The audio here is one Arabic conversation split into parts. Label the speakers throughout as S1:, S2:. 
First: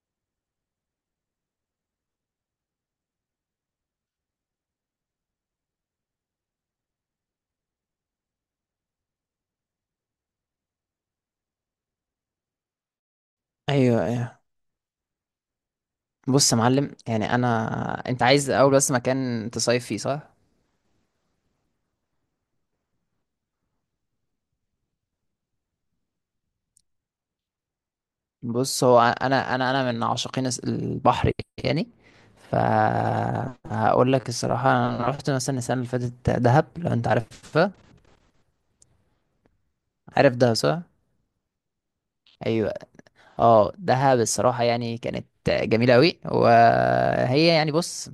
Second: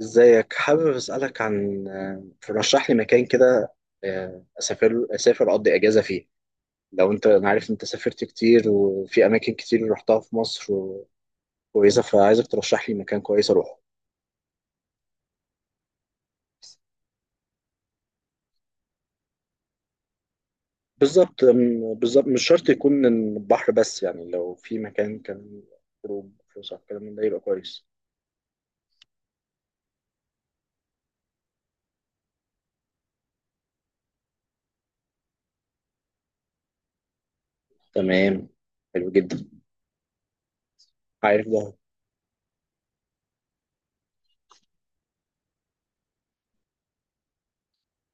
S1: ازيك؟ حابب اسالك عن ترشح لي مكان كده. اسافر اقضي اجازه فيه. لو انت، انا عارف انت سافرت كتير وفي اماكن كتير رحتها في مصر. كويسه، فعايزك ترشح لي مكان كويس اروحه.
S2: ايوه، ايوه. بص يا معلم، يعني انت عايز اول بس مكان تصيف فيه، صح؟
S1: بالظبط مش شرط يكون البحر، بس يعني لو في مكان كان خروج فسح الكلام من ده يبقى كويس.
S2: بص، هو انا من عاشقين البحر يعني. ف هقول لك الصراحه، انا رحت مثلا السنه اللي فاتت دهب، لو انت عارفها.
S1: تمام. حلو جدا.
S2: عارف دهب صح؟
S1: عارف ده.
S2: ايوه. اه، دهب الصراحة يعني كانت جميلة أوي، وهي يعني بص،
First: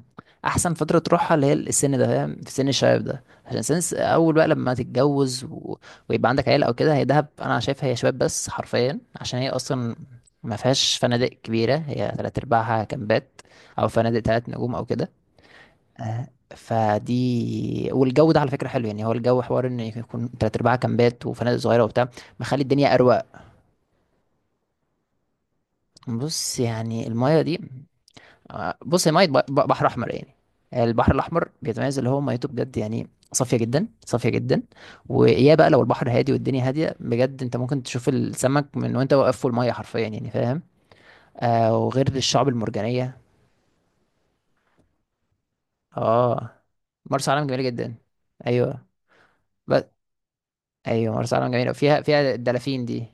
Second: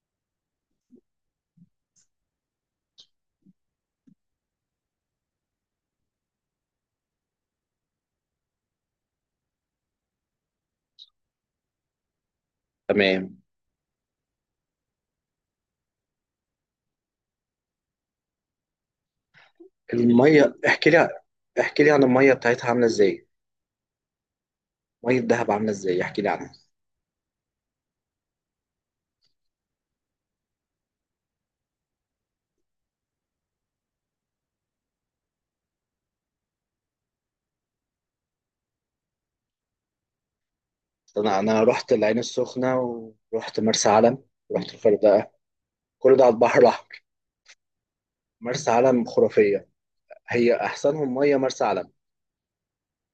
S2: أحسن فترة تروحها اللي هي السن ده، فاهم؟ في سن الشباب ده، عشان سن أول بقى لما تتجوز و... ويبقى عندك عيلة أو كده. هي دهب أنا شايفها هي شباب بس حرفيا، عشان هي أصلا ما فيهاش فنادق كبيرة، هي تلات أرباعها
S1: تمام.
S2: كامبات أو فنادق تلات نجوم أو كده. آه، فدي، والجو ده على فكرة حلو، يعني هو الجو حوار إن يكون
S1: الميه
S2: تلات أرباعها
S1: احكي لي
S2: كامبات وفنادق
S1: احكي
S2: صغيرة
S1: لي عن
S2: وبتاع،
S1: الميه
S2: مخلي
S1: بتاعتها عامله
S2: الدنيا أروق.
S1: ازاي. ميه دهب عامله ازاي؟ احكي لي عنها.
S2: بص يعني المايه دي، بص هي ميه بحر احمر يعني. البحر الاحمر بيتميز اللي هو ميته بجد يعني، صافيه جدا صافيه جدا، ويا بقى لو البحر هادي والدنيا هاديه بجد، انت ممكن تشوف السمك من وانت واقف في الميه حرفيا، يعني فاهم.
S1: انا
S2: آه،
S1: رحت
S2: وغير
S1: العين
S2: الشعب
S1: السخنه،
S2: المرجانيه.
S1: ورحت مرسى علم، ورحت الغردقه، كل ده على البحر
S2: اه،
S1: الاحمر.
S2: مرسى علم جميله جدا.
S1: مرسى
S2: ايوه.
S1: علم خرافيه.
S2: بس
S1: هي احسنهم
S2: ايوه،
S1: ميه،
S2: مرسى علم
S1: مرسى
S2: جميله،
S1: علم.
S2: فيها الدلافين دي.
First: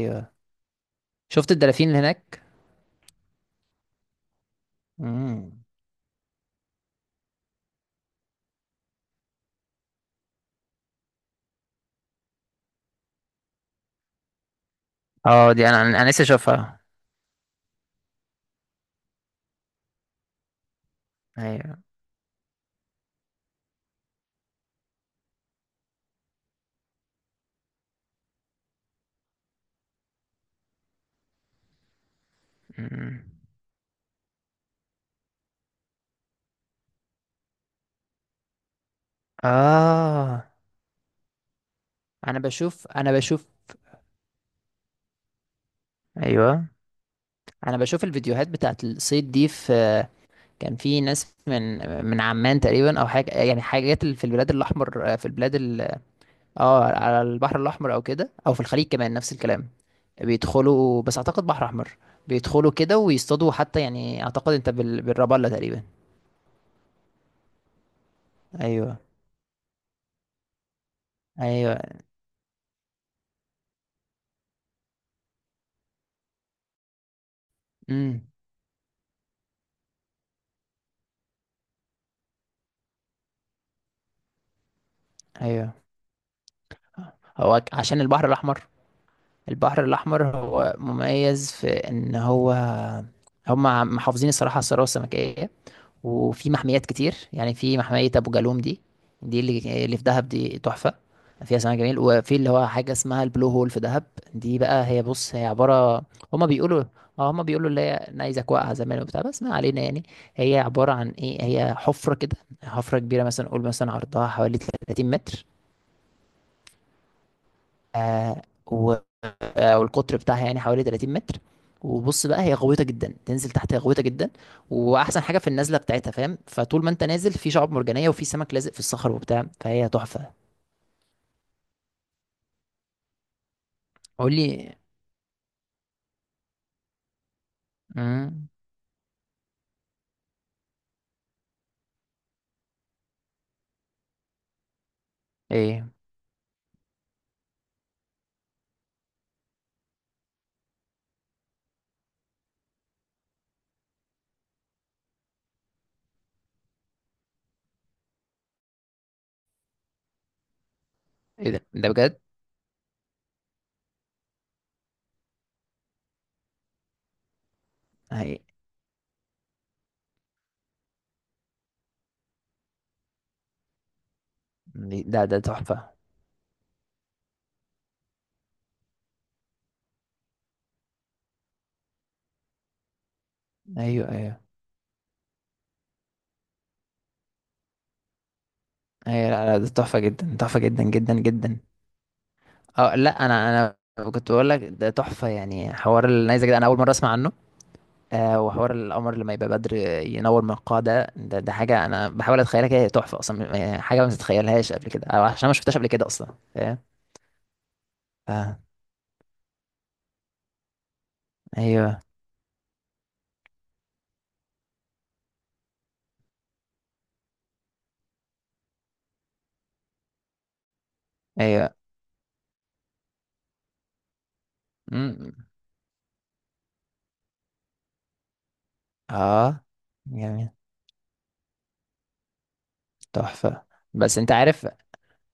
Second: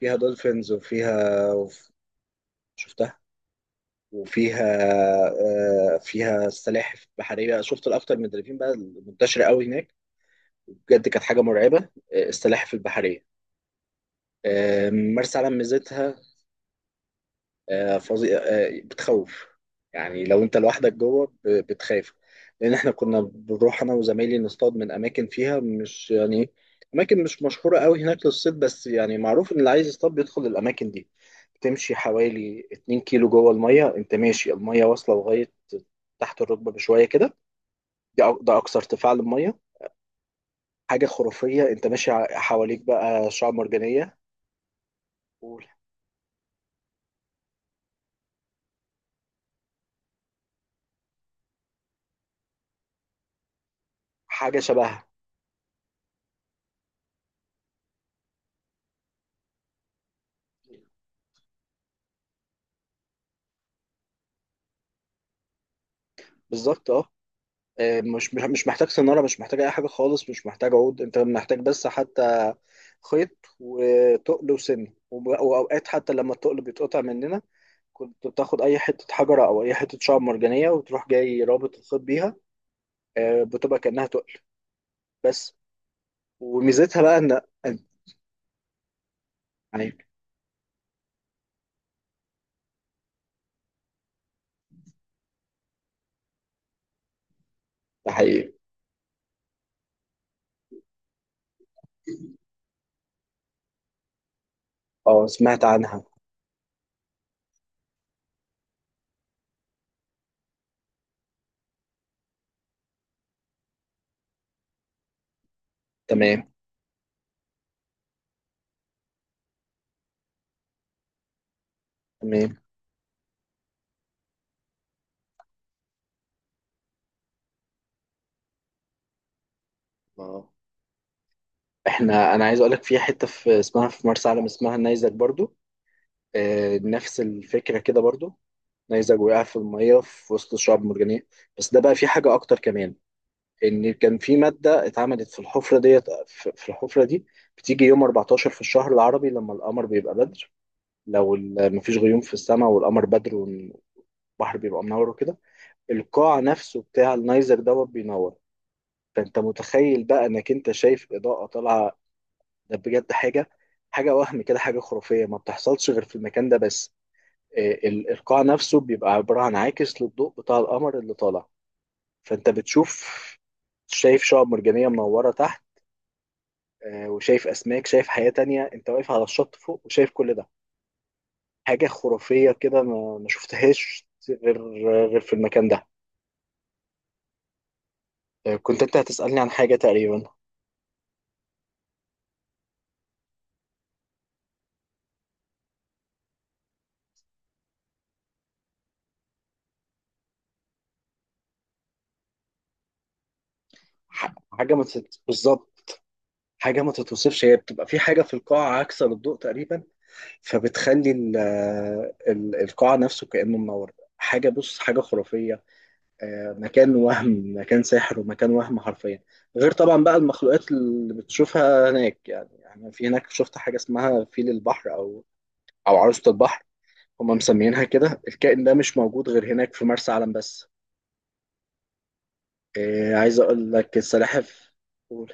S1: فيها دولفينز
S2: شفت
S1: وفيها
S2: الدلافين اللي هناك؟
S1: شفتها وفيها.
S2: امم
S1: فيها السلاحف البحريه، شفت الاكتر من الدلافين بقى المنتشره قوي هناك. بجد كانت حاجه مرعبه. السلاحف البحريه. مرسى
S2: اه،
S1: علم
S2: دي انا
S1: ميزتها.
S2: لسه اشوفها.
S1: فظيع. بتخوف. يعني لو انت لوحدك جوه
S2: ايوه.
S1: بتخاف. لان احنا كنا بنروح انا وزمايلي نصطاد من اماكن فيها، مش يعني اماكن مش مشهوره قوي هناك للصيد، بس يعني معروف ان اللي عايز يصطاد بيدخل الاماكن دي. تمشي حوالي 2
S2: مم.
S1: كيلو جوه الميه، انت ماشي، الميه واصله لغايه تحت الركبه بشويه كده. ده اقصى ارتفاع للميه.
S2: اه،
S1: حاجه خرافيه، انت ماشي،
S2: انا
S1: حواليك
S2: بشوف انا
S1: بقى
S2: بشوف
S1: شعاب مرجانيه
S2: ايوه، انا بشوف الفيديوهات بتاعت الصيد دي. في كان في ناس من من عمان تقريبا او حاجه، يعني حاجات اللي في البلاد
S1: وحاجه شبهها.
S2: الاحمر، في البلاد ال... اه، على البحر الاحمر او كده، او في الخليج كمان نفس الكلام. بيدخلوا، بس اعتقد بحر احمر. بيدخلوا كده ويصطادوا حتى، يعني اعتقد انت بال... بالرابلة تقريبا.
S1: بالظبط اه. مش محتاج
S2: ايوه،
S1: سنارة، مش محتاج أي حاجة خالص، مش محتاج عود، أنت محتاج
S2: ايوه.
S1: بس حتى خيط وتقل وسن وأوقات حتى لما التقل بيتقطع مننا،
S2: امم
S1: كنت بتاخد أي حتة حجرة أو أي حتة شعب مرجانية وتروح جاي رابط الخيط بيها. بتبقى كأنها تقل بس.
S2: ايوه.
S1: وميزتها بقى إن
S2: هو عشان البحر الاحمر، البحر
S1: يعني.
S2: الاحمر هو مميز في ان هو، هم محافظين الصراحه على الثروه السمكيه، وفي محميات كتير يعني. في محمية
S1: ده
S2: أبو
S1: حقيقي.
S2: جالوم دي، دي اللي في دهب، دي تحفة. فيها سمك جميل، وفي اللي هو حاجة اسمها البلو هول في دهب. دي بقى هي،
S1: أه
S2: بص هي
S1: سمعت
S2: عبارة،
S1: عنها.
S2: هما بيقولوا، اه، هما بيقولوا اللي هي نيزك واقعة زمان وبتاع، بس ما علينا يعني. هي عبارة عن ايه؟ هي حفرة كده، حفرة كبيرة مثلا، قول مثلا عرضها حوالي 30 متر.
S1: تمام.
S2: آه و آه، والقطر بتاعها يعني حوالي 30 متر. وبص بقى، هي
S1: تمام.
S2: غويطه جدا، تنزل تحت، هي غويطه جدا. واحسن حاجه في النزله بتاعتها فاهم، فطول ما انت نازل في شعاب مرجانيه وفي سمك لازق في الصخر وبتاع، فهي تحفه.
S1: اه. انا عايز اقول لك في حته، في اسمها في مرسى
S2: قول
S1: علم اسمها
S2: لي.
S1: النيزك برضو. نفس الفكرة كده برضو.
S2: امم
S1: نيزك وقع في المية في وسط الشعب المرجانية. بس ده بقى فيه حاجة أكتر كمان. إن كان في مادة اتعملت في الحفرة
S2: ايه؟
S1: ديت، في الحفرة دي بتيجي يوم 14 في الشهر العربي لما القمر بيبقى بدر. لو مفيش غيوم في السماء والقمر بدر والبحر بيبقى منور وكده، القاع نفسه بتاع النيزك دوت بينور. فأنت متخيل بقى إنك أنت شايف إضاءة
S2: ده ده
S1: طالعة.
S2: بجد؟
S1: ده بجد حاجة. حاجة وهم كده، حاجة خرافية ما بتحصلش غير في المكان ده بس.
S2: هي
S1: القاع نفسه بيبقى عبارة عن عاكس للضوء بتاع القمر اللي طالع. فأنت بتشوف، شايف شعاب مرجانية
S2: ده
S1: منورة
S2: ده
S1: تحت.
S2: تحفه.
S1: وشايف أسماك، شايف حياة تانية، أنت واقف على الشط فوق وشايف كل ده. حاجة خرافية كده ما شفتهاش
S2: ايوه ايوه.
S1: غير في المكان ده. كنت أنت
S2: ايوه،
S1: هتسألني
S2: لا
S1: عن
S2: لا، ده
S1: حاجة
S2: تحفه
S1: تقريبا.
S2: جدا، تحفه جدا جدا جدا. اه لا، انا كنت بقول لك ده تحفه، يعني حوار النيزك ده انا اول مره اسمع عنه. آه، وحوار القمر لما يبقى بدر، ينور من القاع. ده حاجه انا بحاول اتخيلها كده، هي تحفه اصلا، يعني حاجه ما تتخيلهاش
S1: حاجة ما
S2: قبل كده، او عشان ما شفتهاش قبل
S1: بالظبط.
S2: كده اصلا. فاهم.
S1: حاجة ما تتوصفش، هي بتبقى في حاجة في
S2: آه.
S1: القاعة عاكسة للضوء تقريبا. فبتخلي
S2: ايوه،
S1: القاع نفسه كأنه منور. حاجة، بص حاجة خرافية. مكان وهم، مكان سحر، ومكان وهم حرفيا. غير طبعا بقى المخلوقات اللي
S2: ايوه.
S1: بتشوفها هناك يعني. انا في هناك شفت حاجه اسمها فيل البحر او
S2: امم
S1: او عروسه البحر. هم مسمينها كده. الكائن ده مش موجود غير
S2: اه،
S1: هناك في مرسى علم
S2: جميل.
S1: بس. عايز
S2: تحفه.
S1: اقول لك
S2: بس انت عارف،
S1: السلاحف. قول.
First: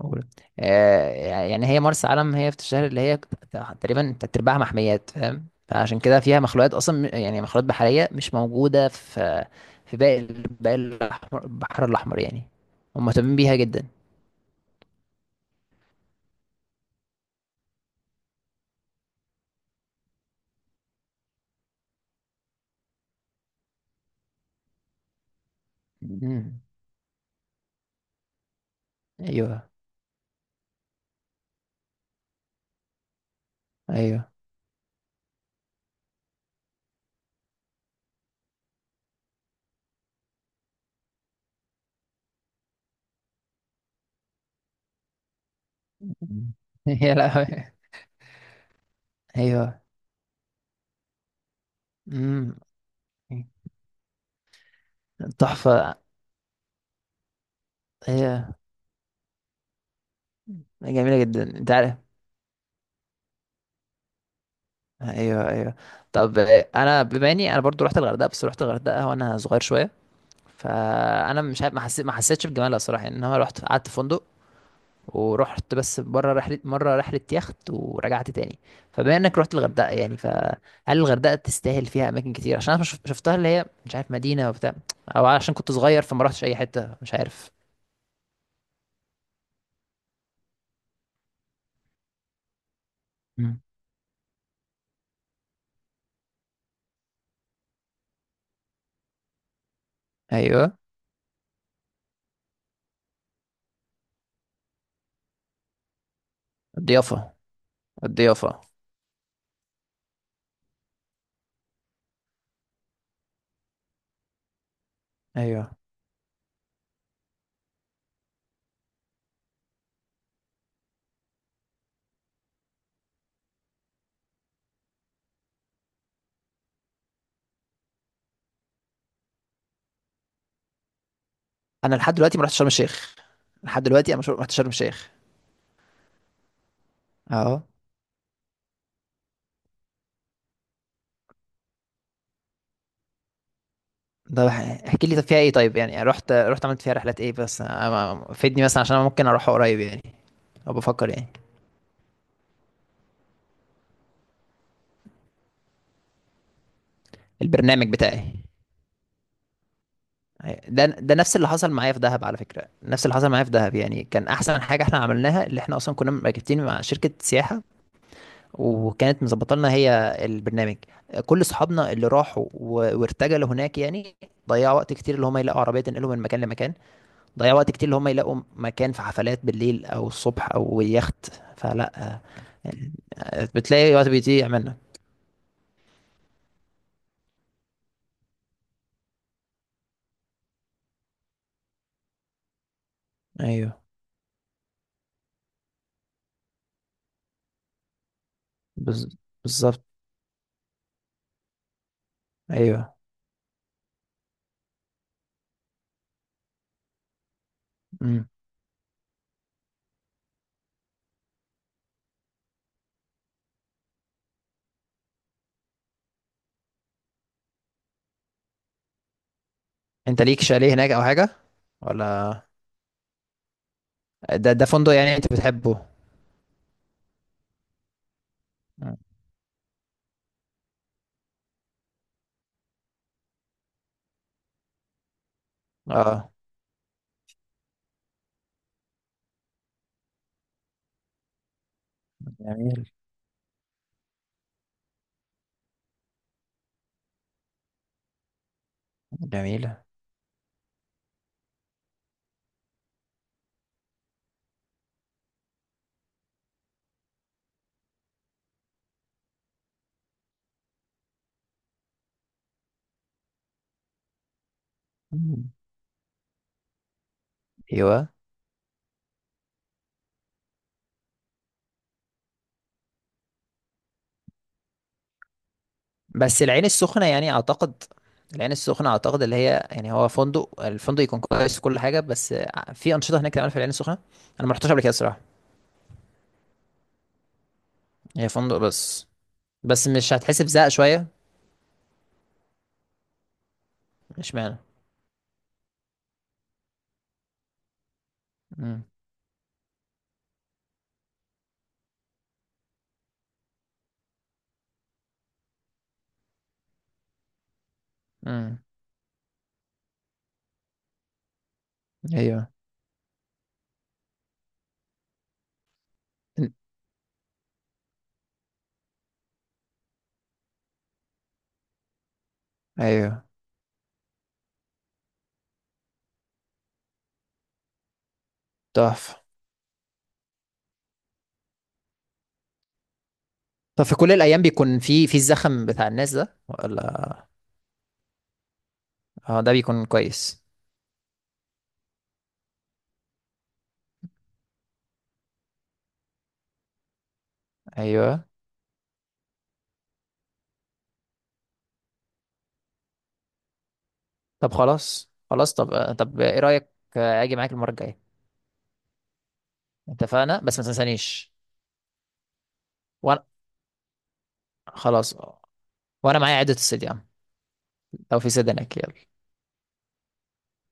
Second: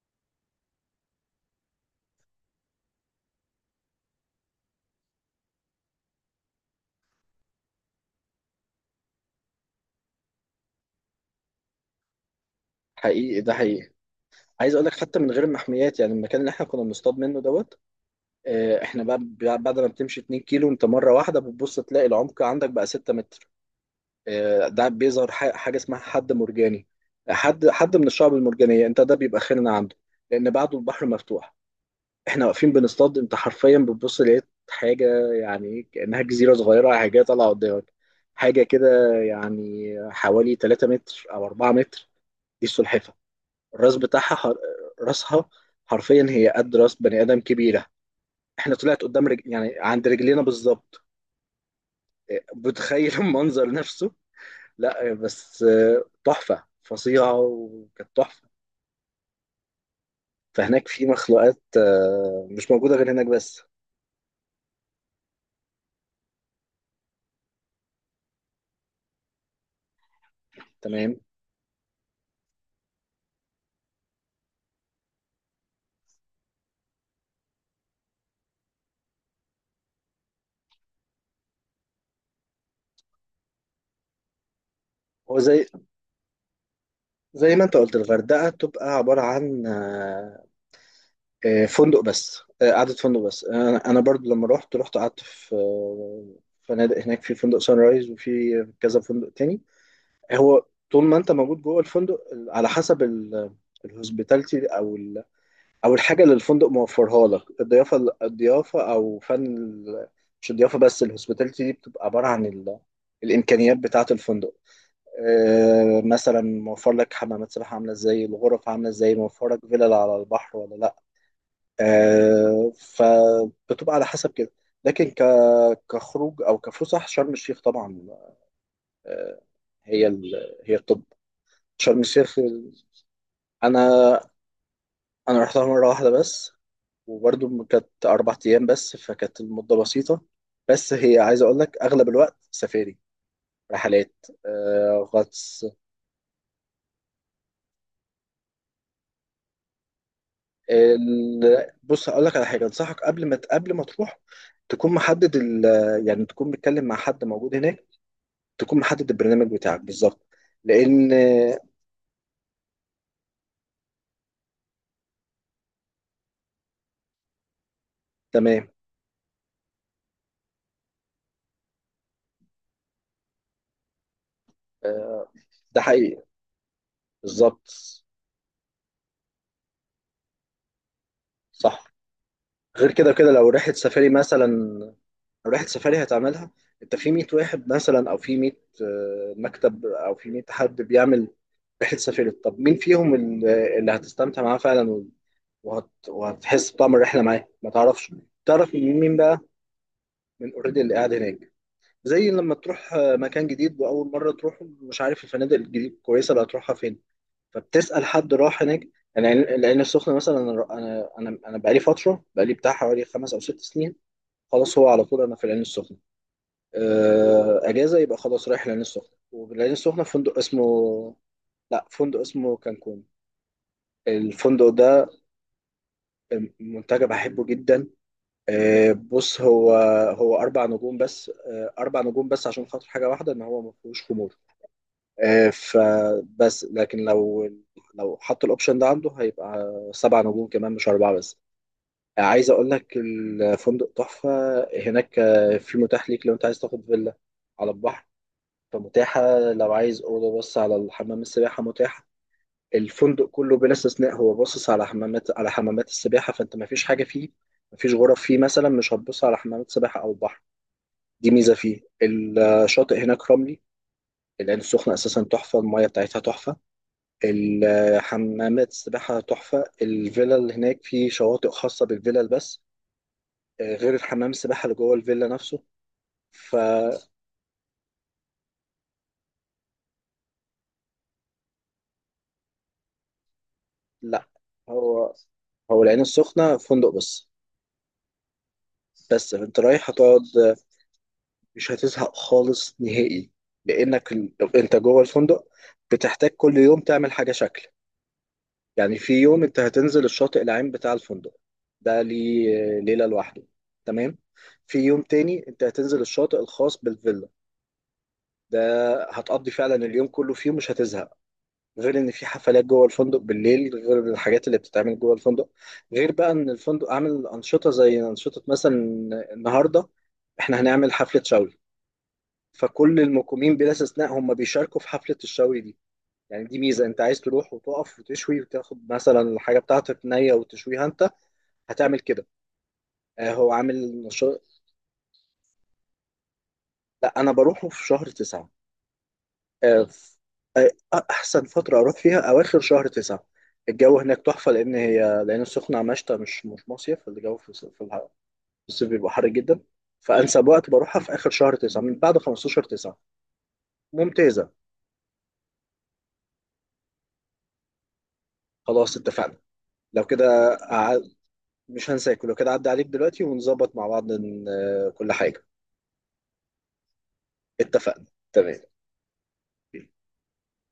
S2: قول. آه، يعني هي مرسى علم، هي في الشهر اللي هي تقريبا تلات ارباعها محميات، فاهم؟ فعشان كده فيها مخلوقات، اصلا يعني مخلوقات بحريه مش موجوده في في باقي الأحمر- البحر الاحمر يعني. هم مهتمين
S1: حقيقي، ده
S2: بيها جدا.
S1: حقيقي. عايز اقول لك حتى من غير المحميات يعني، المكان اللي احنا كنا بنصطاد منه دوت. احنا بعد ما بتمشي 2 كيلو انت مره واحده بتبص تلاقي العمق عندك بقى 6 متر. ده بيظهر حاجه اسمها حد
S2: مم.
S1: مرجاني، حد من الشعب المرجانيه انت، ده بيبقى
S2: ايوه،
S1: خيرنا عنده لان بعده البحر مفتوح. احنا واقفين بنصطاد، انت حرفيا بتبص
S2: ايوه.
S1: لقيت حاجه يعني كانها جزيره صغيره، حاجه طالعه قدامك، حاجه كده يعني حوالي 3 متر او 4 متر. دي السلحفه. الراس بتاعها راسها حرفيا هي
S2: مم.
S1: قد راس
S2: يا
S1: بني ادم
S2: لهوي.
S1: كبيره. احنا طلعت قدام يعني
S2: ايوه.
S1: عند رجلينا بالظبط.
S2: امم.
S1: بتخيل المنظر نفسه. لا بس،
S2: تحفه.
S1: تحفة فظيعة وكانت
S2: هي
S1: تحفة. فهناك في
S2: جميله جدا،
S1: مخلوقات
S2: انت عارف.
S1: مش موجودة غير هناك بس.
S2: ايوه، ايوه. طب، انا بما اني انا برضو رحت الغردقه، بس رحت الغردقه وانا صغير شويه،
S1: تمام.
S2: فانا مش عارف، ما حسيت ما حسيتش بجمالها الصراحه، يعني ان انا رحت قعدت في فندق، ورحت بس بره رحله، مره رحله يخت، ورجعت تاني. فبما انك رحت الغردقه يعني، فهل الغردقه تستاهل؟ فيها اماكن كتير؟ عشان انا شفتها اللي هي مش عارف، مدينه وبتاع، او
S1: هو
S2: عشان
S1: زي
S2: كنت صغير فما رحتش اي حته، مش عارف.
S1: زي ما انت قلت الغردقة تبقى عبارة عن فندق بس. قعدة فندق بس.
S2: مم.
S1: انا برضو لما رحت قعدت في فنادق هناك، في فندق سان رايز وفي كذا فندق تاني. هو
S2: ايوه.
S1: طول ما انت موجود جوه الفندق، على حسب الهوسبيتاليتي او الحاجه اللي الفندق موفرها
S2: الضيافه
S1: لك، الضيافه،
S2: الضيافه.
S1: او فن مش الضيافه بس، الهوسبيتاليتي دي بتبقى عباره عن الامكانيات بتاعه الفندق.
S2: ايوه.
S1: مثلا موفر لك حمامات سباحه عامله ازاي، الغرف عامله ازاي، موفر لك فيلل على البحر ولا لا. فبتبقى على حسب كده. لكن كخروج او كفسح، شرم الشيخ طبعا. آه، هي الطب،
S2: انا
S1: شرم
S2: لحد
S1: الشيخ.
S2: دلوقتي ما رحتش شرم الشيخ، لحد
S1: انا
S2: دلوقتي انا مش رحت شرم الشيخ.
S1: انا رحتها مره واحده بس، وبرضه
S2: اه.
S1: كانت أربع أيام بس، فكانت المدة بسيطة. بس هي عايز أقول لك أغلب الوقت سفاري، رحلات،
S2: ده احكي لي، طب فيها ايه؟
S1: غطس.
S2: طيب يعني رحت، رحت عملت فيها رحلات ايه؟ بس فيدني مثلا، عشان انا ممكن اروح قريب يعني، او بفكر يعني.
S1: بص هقول لك على حاجة أنصحك قبل ما تروح، تكون محدد ال... آه، يعني تكون بتتكلم مع حد موجود هناك،
S2: البرنامج بتاعي.
S1: تكون محدد البرنامج بتاعك بالظبط.
S2: أيوة. ده
S1: لأن
S2: ده نفس اللي حصل معايا في دهب، على فكره نفس اللي حصل معايا في دهب، يعني كان احسن حاجه احنا عملناها اللي احنا اصلا كنا مركبتين مع شركه سياحه،
S1: تمام.
S2: وكانت مظبطه لنا هي البرنامج. كل اصحابنا اللي راحوا وارتجلوا هناك يعني، ضيعوا وقت كتير اللي
S1: آه،
S2: هم يلاقوا عربيه
S1: ده
S2: تنقلهم من
S1: حقيقي
S2: مكان لمكان، ضيعوا وقت كتير اللي
S1: بالظبط.
S2: هم يلاقوا مكان في حفلات بالليل او الصبح او يخت.
S1: صح.
S2: فلا
S1: غير
S2: يعني،
S1: كده، كده لو رحلة
S2: بتلاقي وقت
S1: سفاري مثلا،
S2: بيضيع منك.
S1: لو رحلة سفاري هتعملها، انت في 100 واحد مثلا او في 100 مكتب او في 100 حد بيعمل رحلة سفاري، طب مين فيهم
S2: ايوه.
S1: اللي هتستمتع معاه فعلا وهتحس بطعم الرحلة معاه؟ ما تعرفش. تعرف من
S2: بز...
S1: مين بقى؟
S2: بالظبط.
S1: من اوريدي اللي قاعد هناك. زي لما تروح
S2: ايوه.
S1: مكان جديد واول مرة تروح، مش عارف الفنادق الجديد كويسة اللي هتروحها فين، فبتسأل
S2: مم.
S1: حد راح هناك. يعني العين السخنة مثلا، انا بقالي بتاع حوالي خمس او ست سنين، خلاص هو على طول انا في العين السخنه. اجازه يبقى خلاص رايح العين السخنه، والعين السخنه
S2: انت
S1: فندق
S2: ليك شاليه هناك او
S1: اسمه...
S2: حاجه،
S1: لا، فندق
S2: ولا؟
S1: اسمه كانكون.
S2: ده ده
S1: الفندق
S2: فندق
S1: ده
S2: يعني انت بتحبه؟
S1: منتجع بحبه جدا.
S2: مم.
S1: بص هو اربع نجوم بس. اربع نجوم بس عشان خاطر حاجه واحده، ان هو ما فيهوش خمور.
S2: اه،
S1: فبس، لكن لو حط الاوبشن ده عنده هيبقى سبع نجوم كمان، مش اربعه بس. عايز اقول
S2: جميل.
S1: لك الفندق تحفه. هناك في متاح ليك لو انت عايز تاخد فيلا على البحر، فمتاحة. لو
S2: جميلة.
S1: عايز أوضة بص على الحمام السباحة، متاحة. الفندق كله بلا استثناء هو باصص على حمامات السباحة، فأنت مفيش حاجة فيه، مفيش غرف فيه مثلا مش هتبص على حمامات سباحة أو بحر. دي ميزة فيه. الشاطئ هناك رملي. العين السخنة أساسا
S2: مم.
S1: تحفة، المية بتاعتها تحفة،
S2: ايوه.
S1: الحمامات السباحة تحفة، الفيلا اللي هناك فيه شواطئ خاصة بالفيلل بس، غير الحمام السباحة اللي جوه الفيلا نفسه.
S2: بس العين
S1: فلا،
S2: السخنة يعني أعتقد، العين السخنة أعتقد اللي هي يعني، هو فندق، الفندق يكون كويس وكل حاجة، بس في أنشطة هناك تعمل في العين السخنة؟ أنا ما رحتش قبل كده
S1: هو
S2: الصراحة.
S1: هو العين السخنة فندق بس،
S2: هي فندق بس؟
S1: بس انت
S2: بس
S1: رايح
S2: مش
S1: هتقعد.
S2: هتحس بزهق شوية؟
S1: مش هتزهق خالص نهائي، لانك
S2: مش معنى.
S1: انت جوه الفندق بتحتاج كل يوم تعمل حاجه شكل.
S2: امم
S1: يعني في يوم انت هتنزل الشاطئ العام بتاع الفندق، ده ليه ليله لوحده. تمام. في يوم تاني انت هتنزل الشاطئ الخاص بالفيلا ده،
S2: امم.
S1: هتقضي فعلا اليوم كله فيه، مش هتزهق. غير ان في
S2: أيوه.
S1: حفلات جوه الفندق بالليل، غير الحاجات اللي بتتعمل جوه الفندق، غير بقى ان
S2: إن-
S1: الفندق عامل انشطه، زي انشطه مثلا النهارده احنا هنعمل حفله شاول، فكل
S2: أيوه.
S1: المقيمين بلا استثناء هم بيشاركوا في حفلة الشوي دي. يعني دي ميزة، انت عايز تروح وتقف وتشوي وتاخد مثلا
S2: تحفة.
S1: الحاجة بتاعتك نية وتشويها انت، هتعمل كده. هو
S2: طب في
S1: عامل
S2: كل الأيام
S1: نشاط.
S2: بيكون في في الزخم بتاع الناس ده،
S1: لا،
S2: ولا؟
S1: انا بروحه في شهر تسعة.
S2: اه، ده
S1: آه
S2: بيكون
S1: ف-
S2: كويس.
S1: آه احسن فترة اروح فيها اواخر شهر تسعة، الجو هناك تحفة، لان السخنة مشتى مش مصيف. الجو في
S2: أيوه.
S1: الصيف بيبقى حر جدا، فانسب وقت بروحها في اخر شهر تسعة، من بعد 15 تسعة، ممتازة.
S2: طب خلاص خلاص، طب طب إيه رأيك، آه، أجي معاك المرة الجاية؟
S1: خلاص اتفقنا. لو
S2: اتفقنا،
S1: كده
S2: بس ما تنسانيش.
S1: مش هنساكل. لو كده عدى عليك دلوقتي
S2: وأنا،
S1: ونظبط مع بعض كل
S2: خلاص،
S1: حاجة.
S2: وانا معايا عدة الصديان،
S1: اتفقنا.
S2: لو في
S1: تمام.
S2: سدنك، يلا.